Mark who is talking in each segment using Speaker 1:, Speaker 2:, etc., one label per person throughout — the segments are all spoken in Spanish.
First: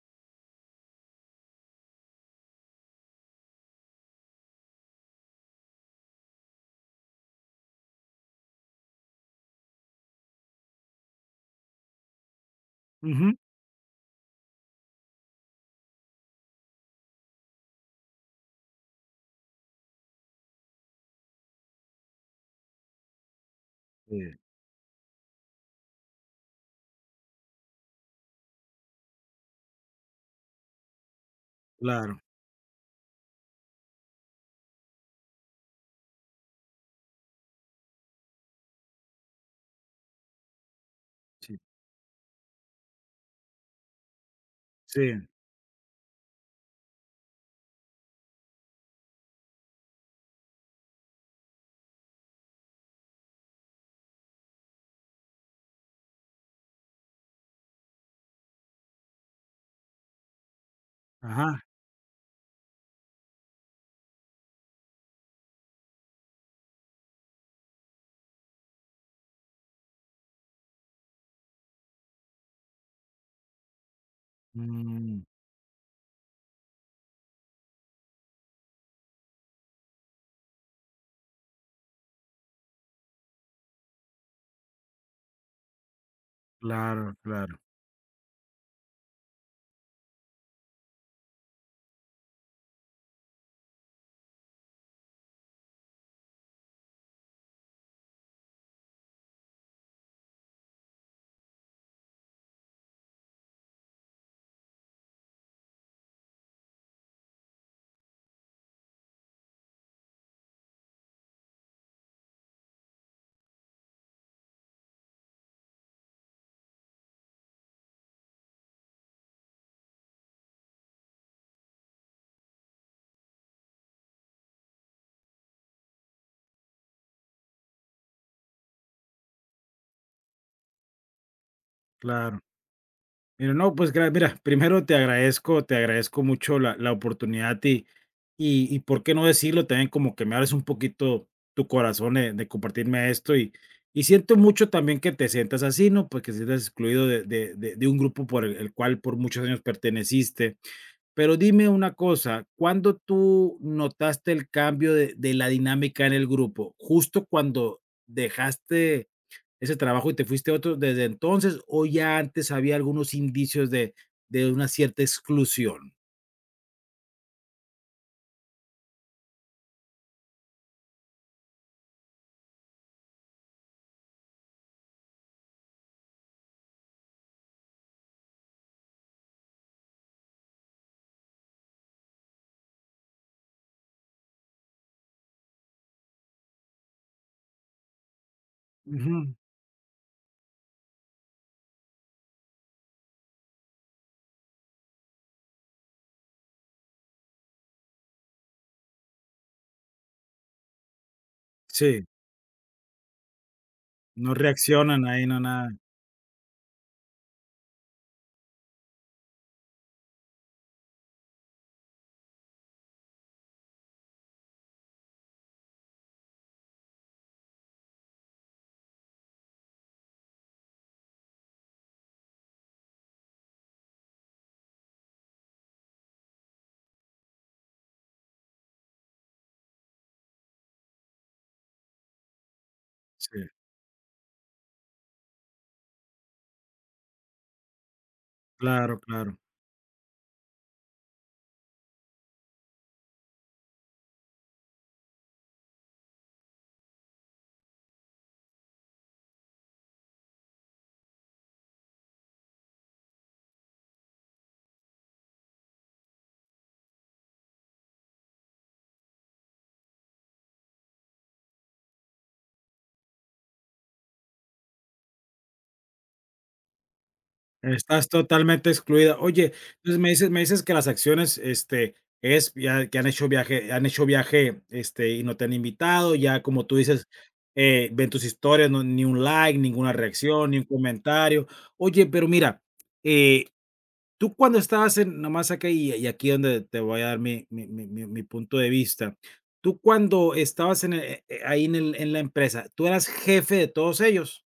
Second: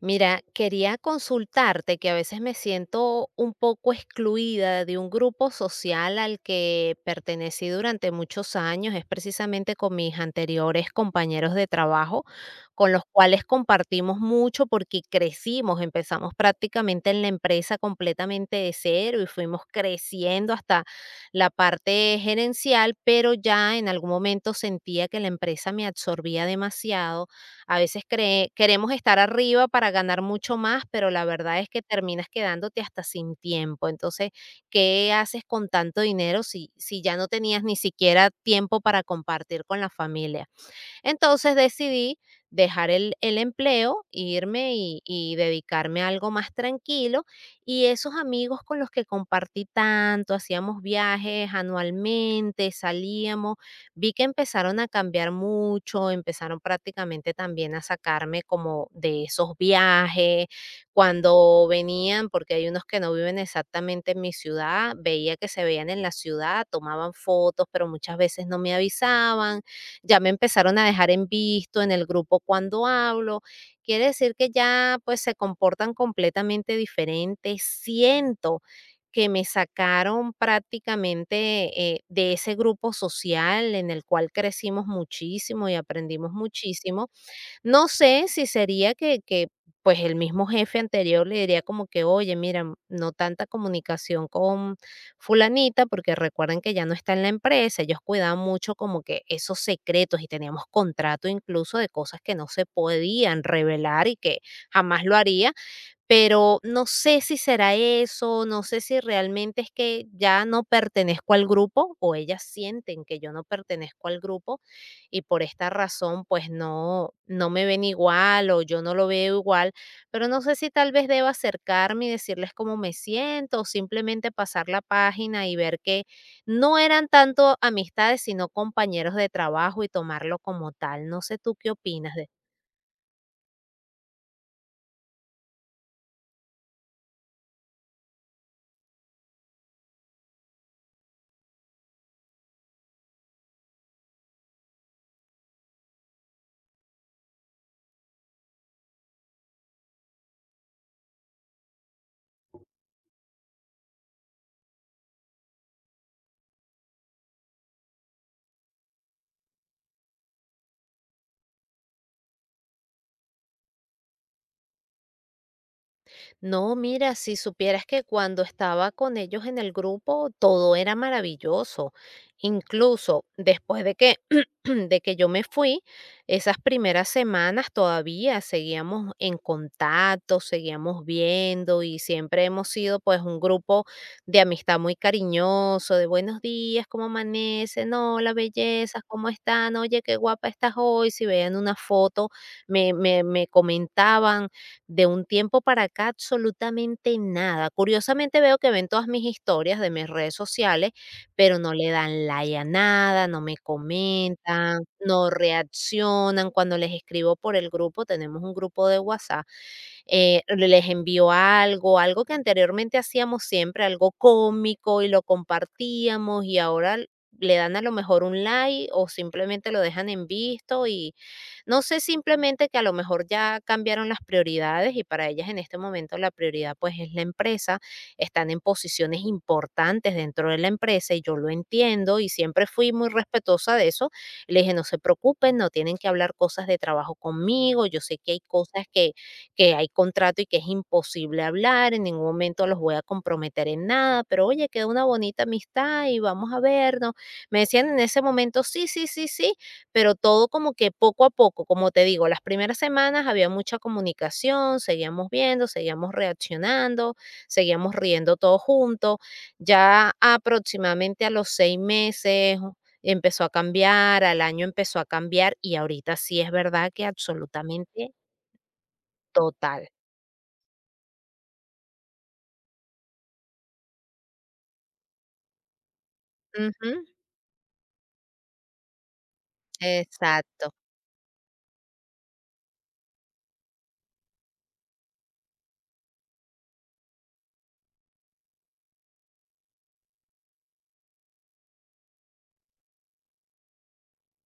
Speaker 1: Mira, quería consultarte que a veces me siento un poco excluida de un grupo social al que pertenecí durante muchos años, es precisamente con mis anteriores compañeros de trabajo, con los
Speaker 2: Ujú.
Speaker 1: cuales compartimos mucho porque crecimos, empezamos prácticamente en la empresa completamente de cero y fuimos creciendo hasta la parte gerencial, pero ya en algún
Speaker 2: Sí,
Speaker 1: momento sentía que la empresa me absorbía demasiado. A veces queremos estar arriba para ganar mucho más, pero la verdad es que
Speaker 2: claro,
Speaker 1: terminas quedándote hasta sin tiempo. Entonces, ¿qué haces con tanto dinero si ya no tenías ni siquiera tiempo para compartir con la familia? Entonces
Speaker 2: sí,
Speaker 1: decidí dejar el empleo, irme y,
Speaker 2: sí,
Speaker 1: y dedicarme a algo más tranquilo. Y esos amigos con los que compartí tanto, hacíamos viajes anualmente, salíamos, vi que empezaron a cambiar mucho, empezaron prácticamente también a sacarme como de esos viajes,
Speaker 2: ajá,
Speaker 1: cuando venían, porque hay unos que no viven exactamente en mi ciudad, veía que se veían en la ciudad, tomaban fotos, pero muchas veces no me avisaban, ya me empezaron a dejar en visto en el grupo cuando hablo. Quiere decir que ya pues
Speaker 2: mm,
Speaker 1: se comportan completamente diferentes. Siento que me sacaron prácticamente de ese grupo social en el cual crecimos muchísimo y aprendimos muchísimo.
Speaker 2: claro, claro,
Speaker 1: No sé si sería que, pues, el mismo jefe anterior le diría como que: "Oye, mira, no tanta comunicación con fulanita", porque recuerden que ya no está en la empresa, ellos cuidaban mucho como que esos secretos y teníamos contrato incluso de cosas que no se podían revelar y que jamás lo haría, pero no sé si será eso, no sé si realmente es que ya no pertenezco al grupo o ellas sienten que yo no pertenezco al grupo y por esta razón pues no me ven igual o yo no lo veo igual, pero no sé si tal vez deba acercarme y decirles cómo me siento o simplemente pasar la página y ver que no eran tanto amistades sino compañeros de trabajo y tomarlo como tal. No sé tú qué opinas.
Speaker 2: claro. Mira, no, pues, gra mira, primero te agradezco mucho la oportunidad y y por qué no decirlo, también como que me abres un poquito tu corazón de compartirme esto y siento mucho también que te sientas así, ¿no? Pues, que te sientas excluido de un grupo por el cual por muchos años perteneciste. Pero dime una cosa, ¿cuándo tú notaste el cambio de la dinámica en el grupo? ¿Justo cuando dejaste ese trabajo y te fuiste a otro desde entonces, o ya antes había algunos indicios de una cierta exclusión?
Speaker 1: No, mira, si supieras que cuando estaba con ellos en el grupo, todo era maravilloso. Incluso después de que, de que yo me fui, esas primeras semanas todavía seguíamos en contacto, seguíamos viendo y siempre hemos sido pues un grupo de amistad muy cariñoso, de buenos días, cómo amanece, no, la belleza, cómo
Speaker 2: Ujú.
Speaker 1: están, oye, qué guapa estás hoy, si vean una foto, me comentaban. De un tiempo para acá, absolutamente nada. Curiosamente veo que ven todas mis historias de mis redes sociales, pero no le
Speaker 2: Sí,
Speaker 1: dan like a nada, no me
Speaker 2: no
Speaker 1: comentan,
Speaker 2: reaccionan ahí,
Speaker 1: no
Speaker 2: no nada.
Speaker 1: reaccionan. Cuando les escribo por el grupo, tenemos un grupo de WhatsApp, les envío algo, algo que anteriormente hacíamos siempre, algo cómico y lo compartíamos y ahora le dan a lo mejor un like o simplemente lo dejan en visto. No sé, simplemente que a lo mejor ya cambiaron las prioridades y para ellas en este momento la prioridad pues es la empresa, están en posiciones importantes dentro de la empresa y yo lo entiendo y siempre fui muy
Speaker 2: Sí,
Speaker 1: respetuosa de eso. Le dije, no se preocupen, no tienen que hablar cosas de trabajo conmigo, yo sé que hay cosas
Speaker 2: claro,
Speaker 1: que,
Speaker 2: claro.
Speaker 1: que hay contrato y que es imposible hablar, en ningún momento los voy a comprometer en nada, pero oye, queda una bonita amistad y vamos a vernos. Me decían en ese momento, sí, sí, sí, sí, pero todo como que poco a poco, como te digo, las primeras semanas había mucha comunicación, seguíamos viendo, seguíamos reaccionando, seguíamos riendo todos juntos. Ya aproximadamente a los 6 meses empezó a cambiar, al año empezó a cambiar y ahorita sí es verdad que
Speaker 2: Estás
Speaker 1: absolutamente
Speaker 2: totalmente excluida. Oye,
Speaker 1: total.
Speaker 2: entonces me dices que las acciones, este, es ya que han hecho viaje, este, y no te han invitado, ya como tú
Speaker 1: Ujú.
Speaker 2: dices, ven tus historias, no ni un like, ninguna reacción, ni un
Speaker 1: Exacto.
Speaker 2: comentario. Oye, pero mira, eh, tú cuando estabas en nomás acá y aquí donde te voy a dar mi mi punto de vista. Tú cuando estabas en, ahí en el en la empresa, ¿tú eras jefe de todos ellos?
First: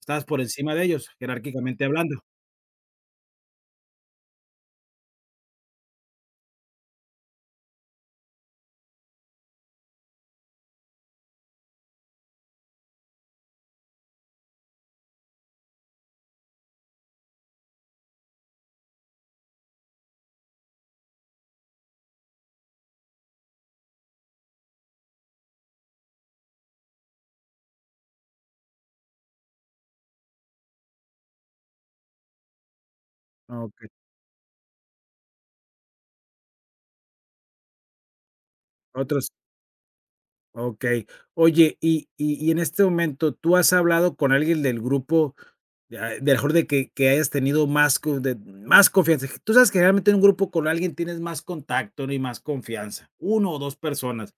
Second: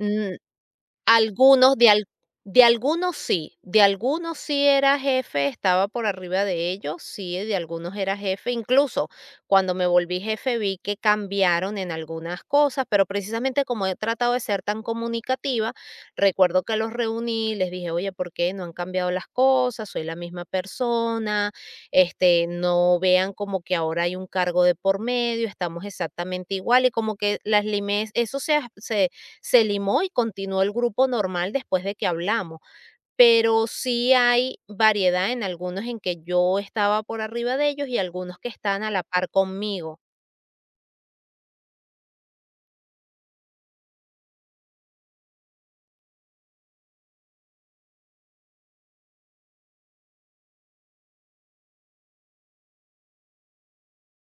Speaker 2: ¿Estabas por encima de ellos,
Speaker 1: Algunos,
Speaker 2: jerárquicamente hablando?
Speaker 1: de algunos sí era jefe, estaba por arriba de ellos, sí, de algunos era jefe. Incluso cuando me volví jefe, vi que cambiaron en algunas cosas, pero precisamente como he tratado de ser tan comunicativa, recuerdo que los reuní, les dije: "Oye, ¿por qué no han cambiado las cosas? Soy la misma persona, este, no vean como que ahora hay un cargo de por medio, estamos exactamente igual", y como que las limé, eso se as se se limó y continuó el grupo normal después de que hablamos, pero
Speaker 2: Ok.
Speaker 1: sí hay variedad en algunos en que yo estaba por arriba de ellos y algunos que están a la
Speaker 2: Otros,
Speaker 1: par conmigo.
Speaker 2: okey. Oye, y y en este momento, ¿tú has hablado con alguien del grupo, ah, de a mejor de que hayas tenido más co de más confianza? Tú sabes que generalmente en un grupo con alguien tienes más contacto, ¿no? Y más confianza, uno o 2 personas.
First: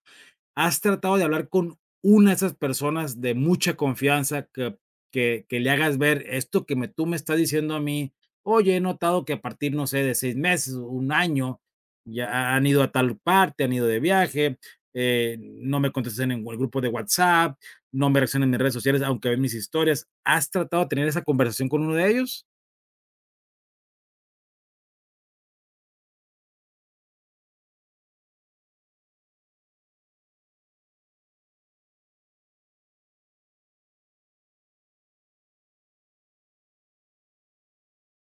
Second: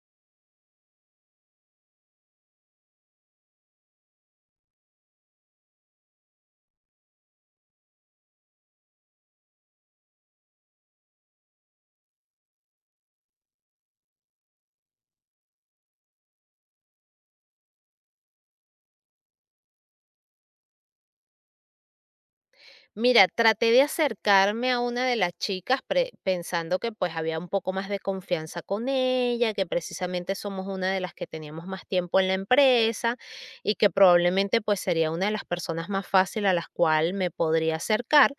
Speaker 2: ¿Has tratado de hablar con una de esas personas de mucha confianza que, que le hagas ver esto tú me estás diciendo a mí? Oye, he notado que a partir, no sé, de seis meses, un año, ya han ido a tal parte, han ido de viaje, no me contestan en el grupo de WhatsApp, no me reaccionan en mis redes sociales, aunque ven mis historias. ¿Has tratado de tener esa conversación con uno de ellos?
Speaker 1: Mira, traté de acercarme a una de las chicas pensando que pues había un poco más de confianza con ella, que precisamente somos una de las que teníamos más tiempo en la empresa y que probablemente pues sería una de las personas más fácil a las cuales me podría acercar,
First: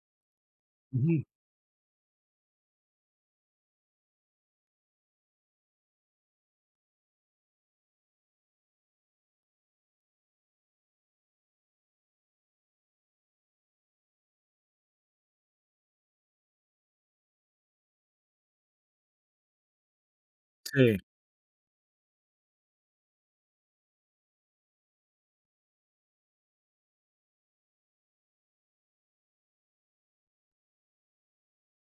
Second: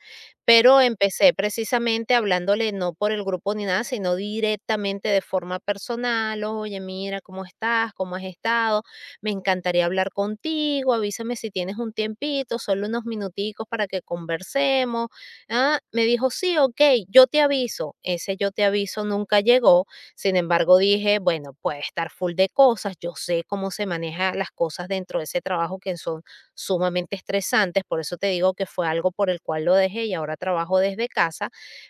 Speaker 1: pero
Speaker 2: Ujú,
Speaker 1: empecé precisamente hablándole no por el grupo ni nada, sino directamente de forma personal, oye, mira, ¿cómo estás? ¿Cómo has estado? Me encantaría hablar contigo, avísame si tienes un tiempito, solo unos minuticos para que conversemos. Ah, me dijo, sí, ok, yo te aviso. Ese yo te aviso nunca llegó. Sin embargo,
Speaker 2: sí,
Speaker 1: dije, bueno, puede estar full de cosas, yo sé cómo se manejan las cosas dentro de ese trabajo que son sumamente estresantes, por eso te digo que fue algo por el cual lo dejé y ahora trabajo desde casa,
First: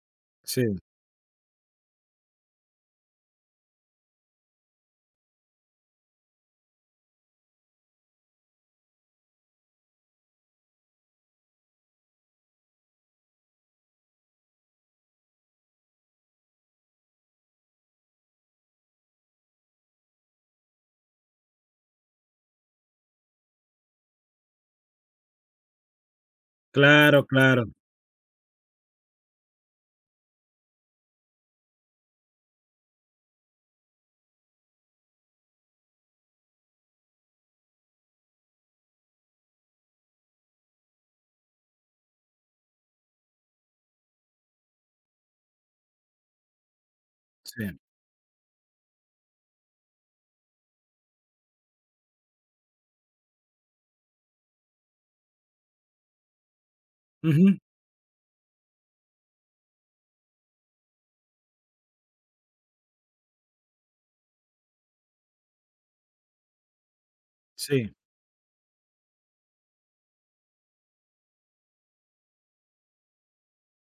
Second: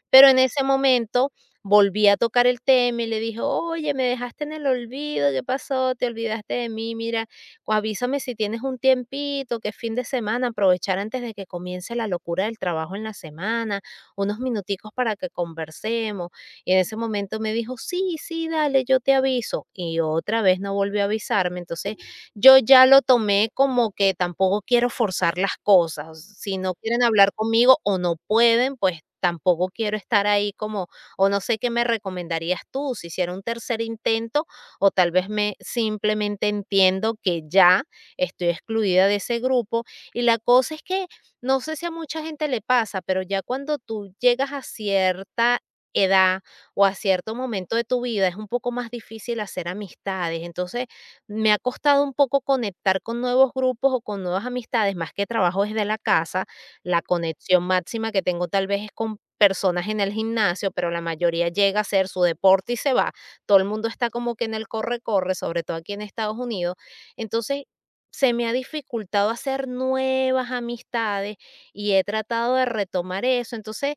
Speaker 1: pero en
Speaker 2: sí,
Speaker 1: ese momento volví a tocar el tema y le dije, oye, me dejaste en el olvido, ¿qué pasó? Te olvidaste de mí, mira, o avísame si tienes un tiempito, que es fin de semana, aprovechar antes de que comience la locura del trabajo en la semana, unos minuticos para que conversemos. Y en ese momento me dijo, sí, sí, dale, yo te aviso. Y otra vez no volvió a avisarme. Entonces yo ya lo tomé como que tampoco quiero forzar las cosas. Si no quieren
Speaker 2: claro,
Speaker 1: hablar
Speaker 2: claro,
Speaker 1: conmigo o no pueden, pues tampoco quiero estar ahí como, o no sé qué me recomendarías tú, si hiciera un tercer intento o tal vez me simplemente entiendo que ya estoy excluida de ese grupo. Y la cosa es que no sé si a mucha gente le pasa, pero ya cuando tú llegas a cierta edad o a cierto momento
Speaker 2: sí.
Speaker 1: de tu vida es un poco más difícil hacer amistades. Entonces, me ha costado un poco conectar con nuevos grupos o con nuevas amistades, más que trabajo desde la casa. La
Speaker 2: Ujú,
Speaker 1: conexión máxima que tengo tal vez es con personas en el gimnasio, pero la mayoría llega a hacer su deporte y se va, todo el mundo está como que en el corre-corre, sobre todo aquí en Estados Unidos. Entonces,
Speaker 2: sí.
Speaker 1: se me ha dificultado hacer nuevas amistades y he tratado de retomar eso. Entonces,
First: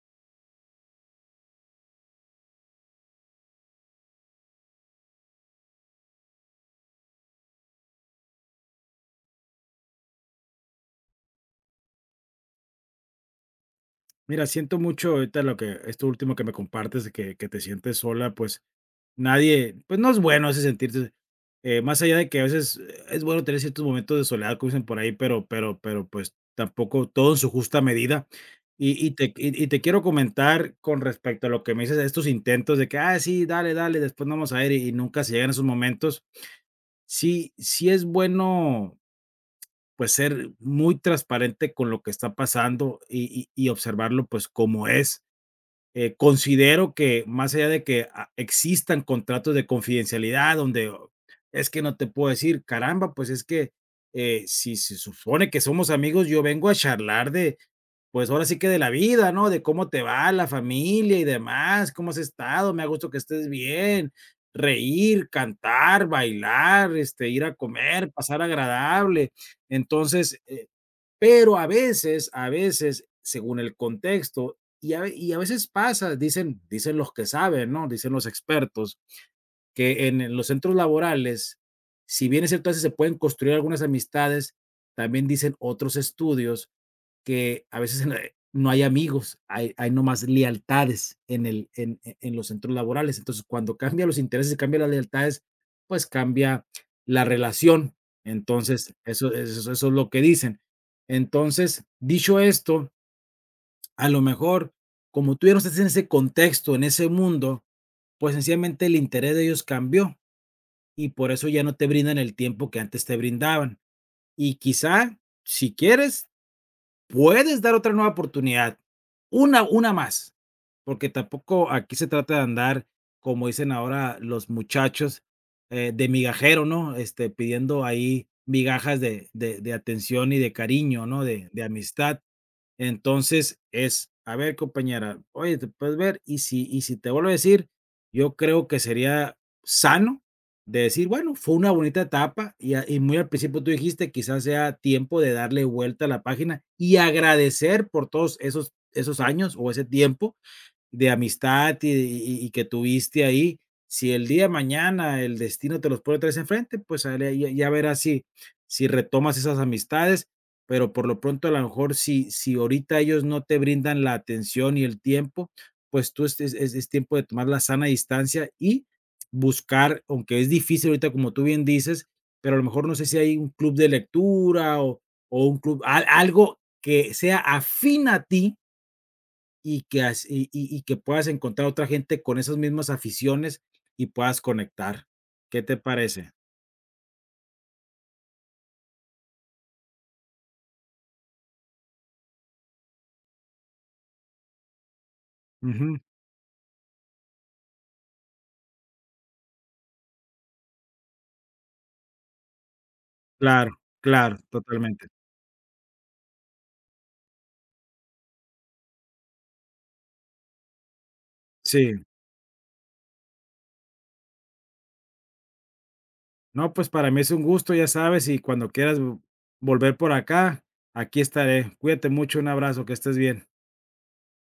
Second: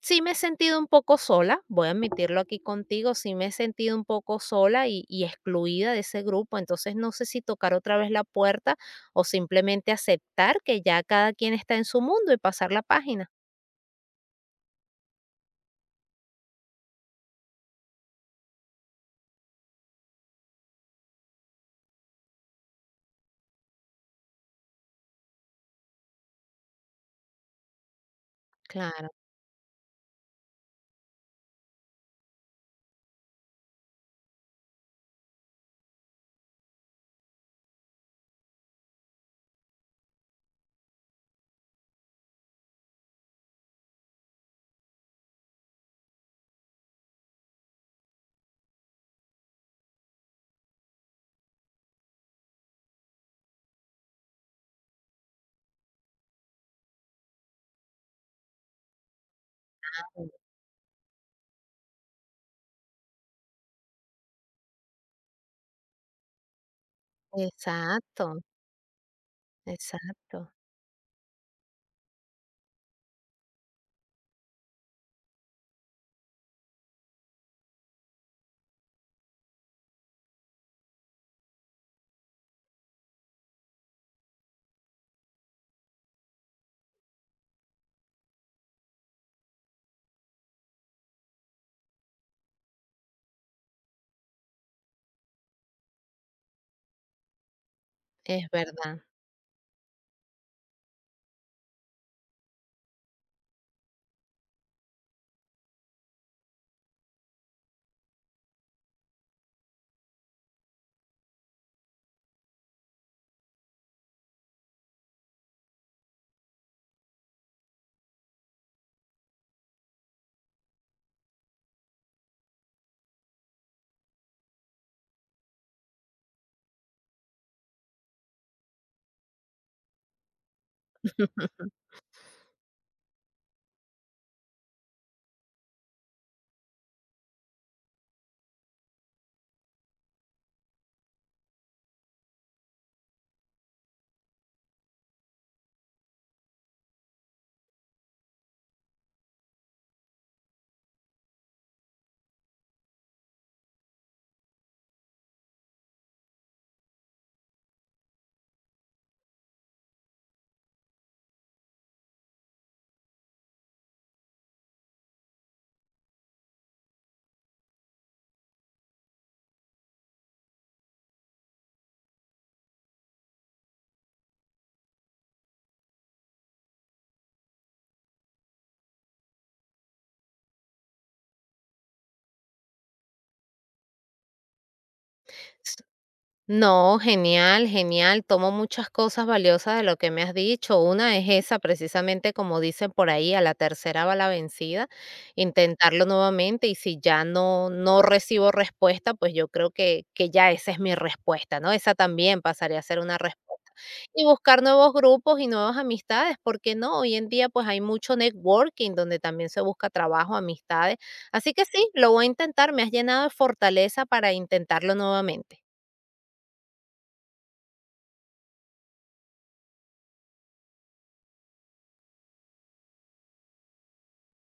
Speaker 1: sí me he sentido un poco sola, voy a admitirlo aquí contigo, sí me he sentido un poco sola y excluida de ese grupo. Entonces, no sé si tocar otra vez la puerta o simplemente aceptar que ya cada quien está en su mundo y pasar la página.
Speaker 2: Mira, siento mucho ahorita lo que esto último que me compartes de que te sientes sola, pues, nadie pues, no es bueno ese sentirse, más allá de que a veces es bueno tener ciertos momentos de soledad, como dicen por ahí, pero pero, pues, tampoco todo en su justa medida. Y
Speaker 1: Claro,
Speaker 2: y te quiero comentar con respecto a lo que me dices de estos intentos de que: "Ah, sí, dale, dale, después vamos a ir", y nunca se llegan esos momentos. Sí es bueno, pues, ser muy transparente con lo que está pasando y y observarlo, pues, como es. Considero que más allá de que existan contratos de confidencialidad donde oh, es que no te puedo decir, caramba, pues es que si se supone que somos amigos, yo vengo a charlar de, pues ahora sí que de la vida, ¿no? De cómo te va la familia y demás, cómo has estado, me ha gusto que estés bien, reír, cantar, bailar, este, ir a comer, pasar
Speaker 1: exacto,
Speaker 2: agradable. Entonces,
Speaker 1: exacto,
Speaker 2: pero a veces, según el contexto, y a veces pasa, dicen, dicen los que saben, ¿no? Dicen los expertos, que en, los centros laborales, si bien es cierto, a veces se pueden construir algunas amistades, también dicen otros estudios que a veces en la no hay amigos, hay nomás lealtades en el en los centros laborales. Entonces, cuando cambian los intereses y cambian las lealtades, pues cambia la relación.
Speaker 1: es
Speaker 2: Entonces,
Speaker 1: verdad.
Speaker 2: eso es lo que dicen. Entonces, dicho esto, a lo mejor, como tú ya no estás en ese contexto, en ese mundo, pues sencillamente el interés de ellos cambió y por eso ya no te brindan el tiempo que antes te brindaban. Y quizá, si quieres, puedes dar otra nueva oportunidad, una más, porque tampoco aquí se trata de andar, como dicen ahora los muchachos, de migajero, ¿no? Este, pidiendo ahí migajas de atención y de cariño, ¿no? De amistad. Entonces es, a ver, compañera, oye, te puedes ver y si te vuelvo a decir, yo creo que sería sano de decir, bueno, fue una bonita etapa y muy al principio tú dijiste, quizás sea tiempo de darle vuelta a la página y agradecer por todos esos años o ese tiempo de amistad y y que tuviste ahí, si el día de mañana el destino te los pone otra vez enfrente, pues, ahora ya verás si si retomas esas amistades, pero por lo pronto, a lo mejor, si ahorita ellos no te brindan la atención y el tiempo, pues, tú es tiempo de tomar la sana distancia y buscar, aunque es difícil ahorita, como tú bien dices, pero a lo mejor no sé si hay un club de lectura o un club, al algo que sea afín a ti y que, y que puedas encontrar otra gente con esas mismas aficiones y puedas conectar. ¿Qué te parece?
Speaker 1: No, genial, genial. Tomo muchas cosas valiosas de lo que me has dicho. Una es esa, precisamente como dicen por ahí, a la tercera va la vencida,
Speaker 2: Ujú.
Speaker 1: intentarlo nuevamente y si ya no, no recibo respuesta, pues yo creo que ya esa es mi respuesta, ¿no? Esa también pasaría a ser una respuesta.
Speaker 2: Claro,
Speaker 1: Y
Speaker 2: claro,
Speaker 1: buscar nuevos
Speaker 2: totalmente.
Speaker 1: grupos y nuevas amistades, porque no, hoy en día pues hay mucho networking donde también se busca trabajo, amistades. Así que sí,
Speaker 2: Sí.
Speaker 1: lo voy a intentar, me has llenado de fortaleza para intentarlo nuevamente.
Speaker 2: No, pues para mí es un gusto, ya sabes, y cuando quieras volver por acá, aquí estaré. Cuídate mucho, un abrazo, que estés bien.